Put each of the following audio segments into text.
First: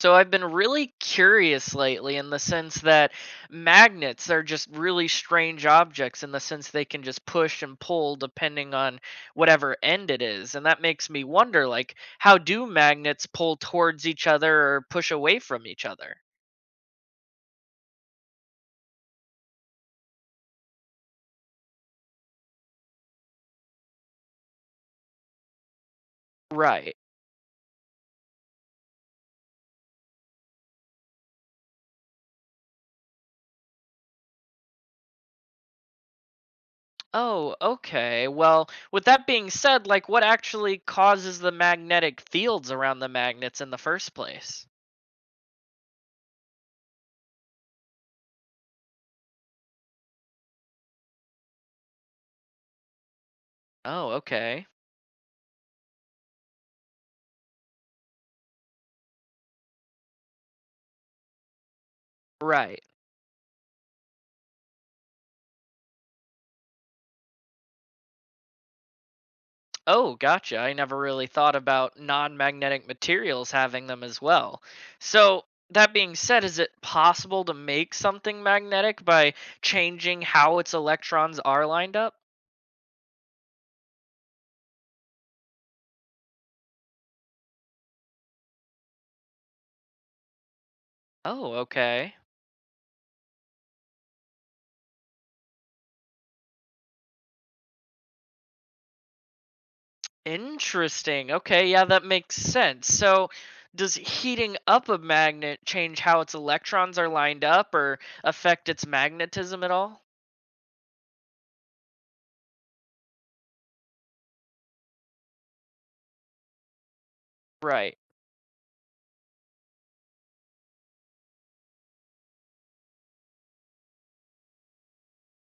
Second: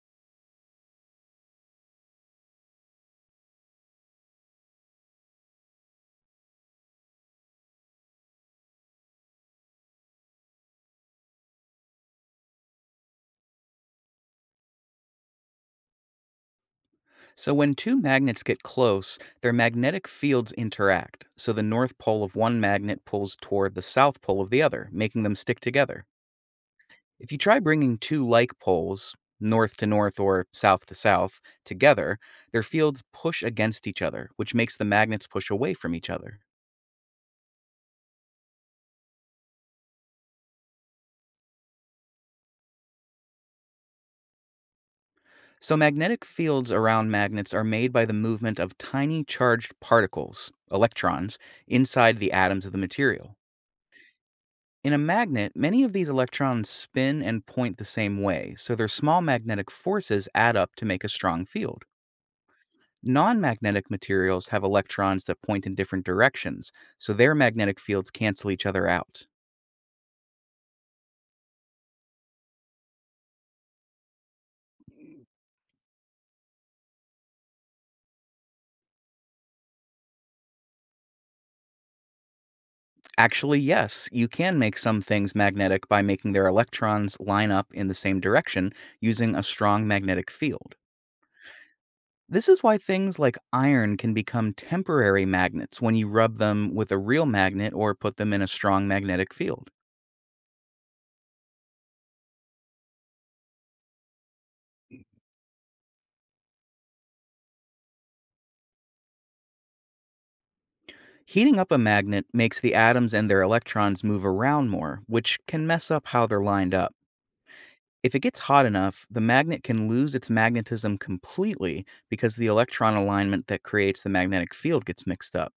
So I've been really curious lately in the sense that magnets are just really strange objects in the sense they can just push and pull depending on whatever end it is. And that makes me wonder, like, how do magnets pull towards each other or push away from each other? So, when two magnets get close, their magnetic fields interact. So, the north pole of one magnet pulls toward the south pole of the other, making them stick together. Right. If you try bringing two like poles, north to north or south to south, together, their fields push against each other, which makes the magnets push away from each other. Oh, okay. Well, with that being said, like, what actually causes the magnetic fields around the magnets in the first place? So, magnetic fields around magnets are made by the movement of tiny charged particles, electrons, inside the atoms of the material. Oh, okay. In a magnet, many of these electrons spin and point the same way, so their small magnetic forces add up to make a strong field. Right. Non magnetic materials have electrons that point in different directions, so their magnetic fields cancel each other out. Oh, gotcha. I never really thought about non magnetic materials having them as well. So, that being said, is it possible to make something magnetic by changing how its electrons are lined up? Actually, yes, you can make some things magnetic by making their electrons line up in the same direction using a strong magnetic field. Oh, okay. This is why things like iron can become temporary magnets when you rub them with a real magnet or put them in a strong magnetic field. Interesting. Okay, yeah, that makes sense. So, does heating up a magnet change how its electrons are lined up or affect its magnetism at all? Heating up a magnet makes the atoms and their electrons move around more, which can mess up how they're lined up. Right. If it gets hot enough, the magnet can lose its magnetism completely because the electron alignment that creates the magnetic field gets mixed up.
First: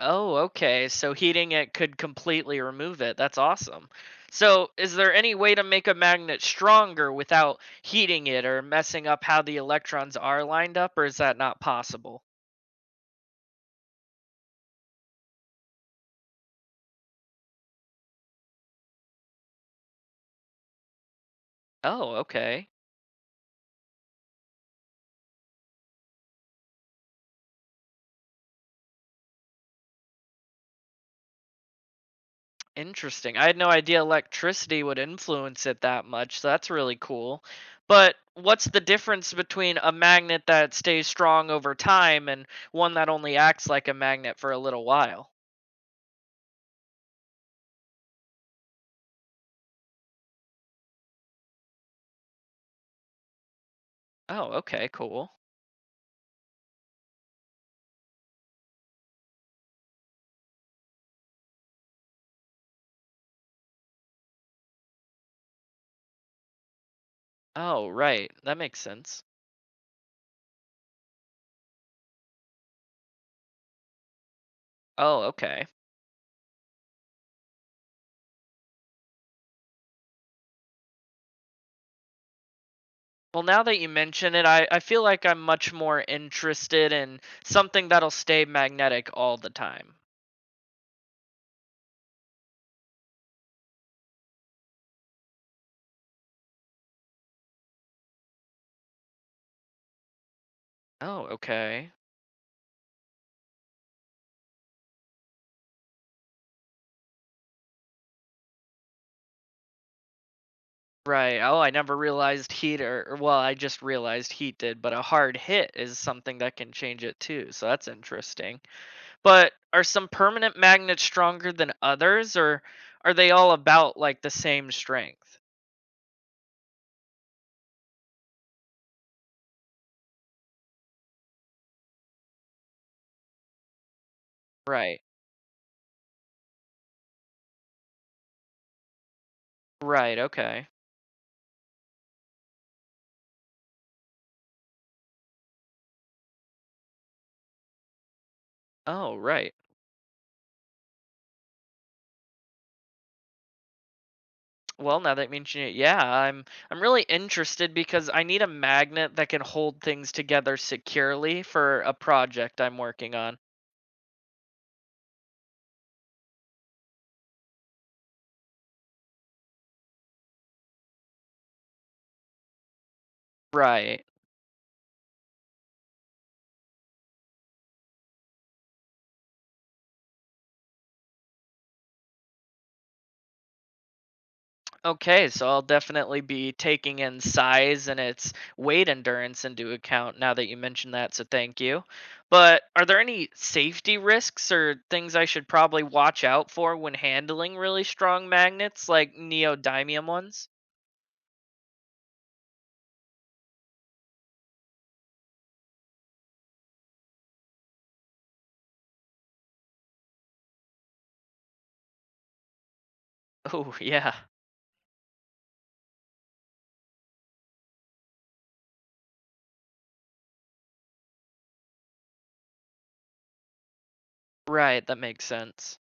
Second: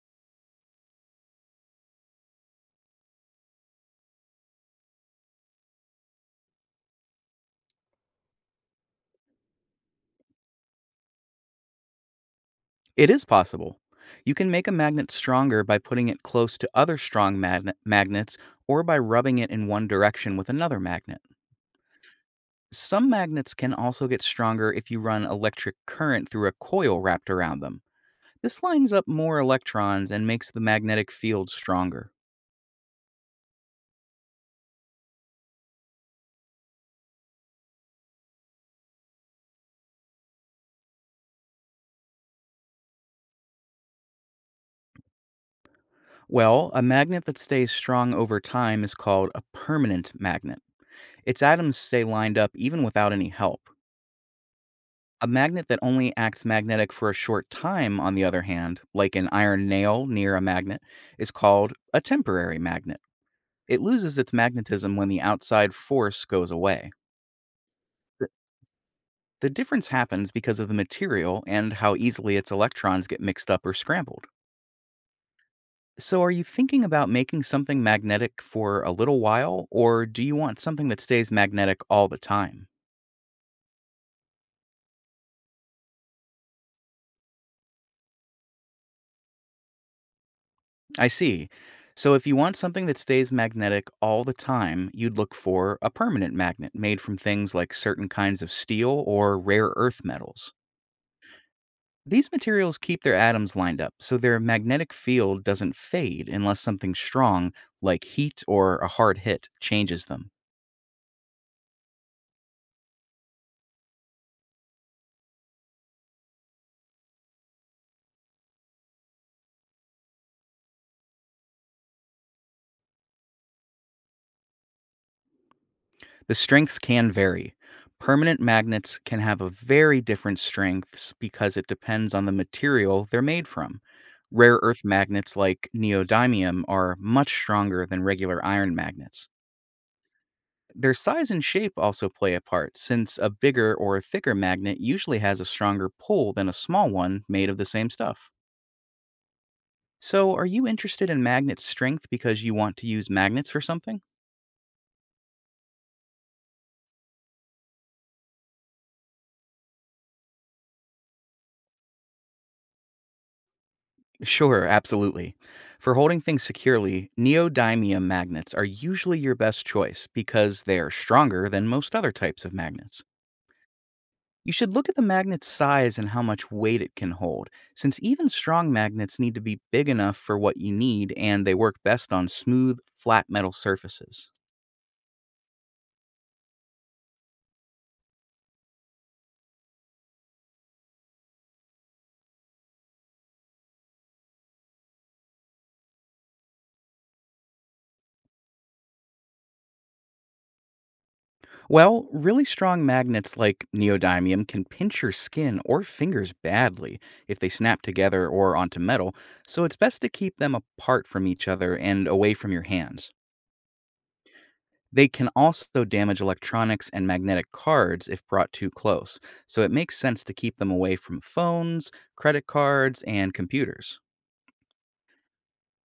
Oh, okay. So heating it could completely remove it. That's awesome. So, is there any way to make a magnet stronger without heating it or messing up how the electrons are lined up, or is that not possible? It is possible. You can make a magnet stronger by putting it close to other strong magnets or by rubbing it in one direction with another magnet. Oh, okay. Some magnets can also get stronger if you run electric current through a coil wrapped around them. This lines up more electrons and makes the magnetic field stronger. Interesting. I had no idea electricity would influence it that much. So that's really cool. But what's the difference between a magnet that stays strong over time and one that only acts like a magnet for a little while? Well, a magnet that stays strong over time is called a permanent magnet. Its atoms stay lined up even without any help. Oh, okay, A cool. magnet that only acts magnetic for a short time, on the other hand, like an iron nail near a magnet, is called a temporary magnet. It loses its magnetism when the outside force goes away. Oh, right. That makes sense. The difference happens because of the material and how easily its electrons get mixed up or scrambled. Oh, okay. So, are you thinking about making something magnetic for a little while, or do you want something that stays magnetic all the time? Well, now that you mention it, I feel like I'm much more interested in something that'll stay magnetic all the time. I see. So, if you want something that stays magnetic all the time, you'd look for a permanent magnet made from things like certain kinds of steel or rare earth metals. Oh, okay. These materials keep their atoms lined up so their magnetic field doesn't fade unless something strong, like heat or a hard hit, changes them. Right. Oh, I never realized heat, or well, I just realized heat did, but a hard hit is something that can change it too. So that's interesting. But are some permanent magnets stronger than others, or are they all about like the same strength? The strengths can vary. Permanent magnets can have a very different strengths because it depends on the material they're made from. Rare earth Right. magnets like neodymium are much stronger than regular iron magnets. Right. Okay. Their size and shape also play a part, since a bigger or thicker magnet usually has a stronger pull than a small one made of the same stuff. Oh, right. So, are you interested in magnet strength because you want to use magnets for something? Well, now that you mention it, yeah, I'm really interested because I need a magnet that can hold things together securely for a project I'm working on. Sure, absolutely. For holding things securely, neodymium magnets are usually your best choice because they are stronger than most other types of magnets. Right. You should look at the magnet's size and how much weight it can hold, since even strong magnets need to be big enough for what you need and they work best on smooth, flat metal surfaces. Okay, so I'll definitely be taking in size and its weight endurance into account now that you mentioned that, so thank you. But are there any safety risks or things I should probably watch out for when handling really strong magnets like neodymium ones? Well, really strong magnets like neodymium can pinch your skin or fingers badly if they snap together or onto metal, so it's best to keep them apart from each other and away from your hands. Oh, yeah. They can also damage electronics and magnetic cards if brought too close, so it makes sense to keep them away from phones, credit cards, and computers. Right, that makes sense.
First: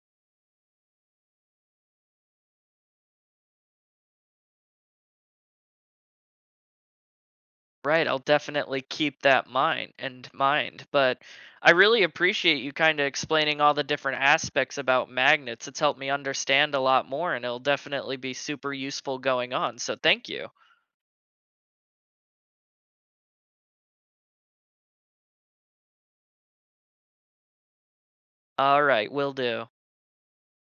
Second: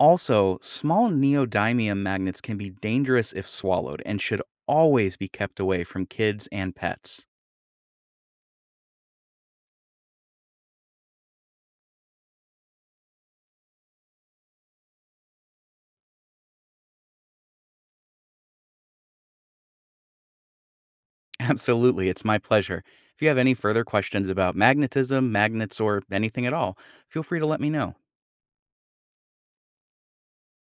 Also, small neodymium magnets can be dangerous if swallowed and should always be kept away from kids and pets. Right, I'll definitely keep that mind and mind, but I really appreciate you kind of explaining all the different aspects about magnets. It's helped me understand a lot more and it'll definitely be super useful going on. So thank you. Absolutely, it's my pleasure. If you have any further questions about magnetism, magnets, or anything at all, feel free to let me know. All right, will do.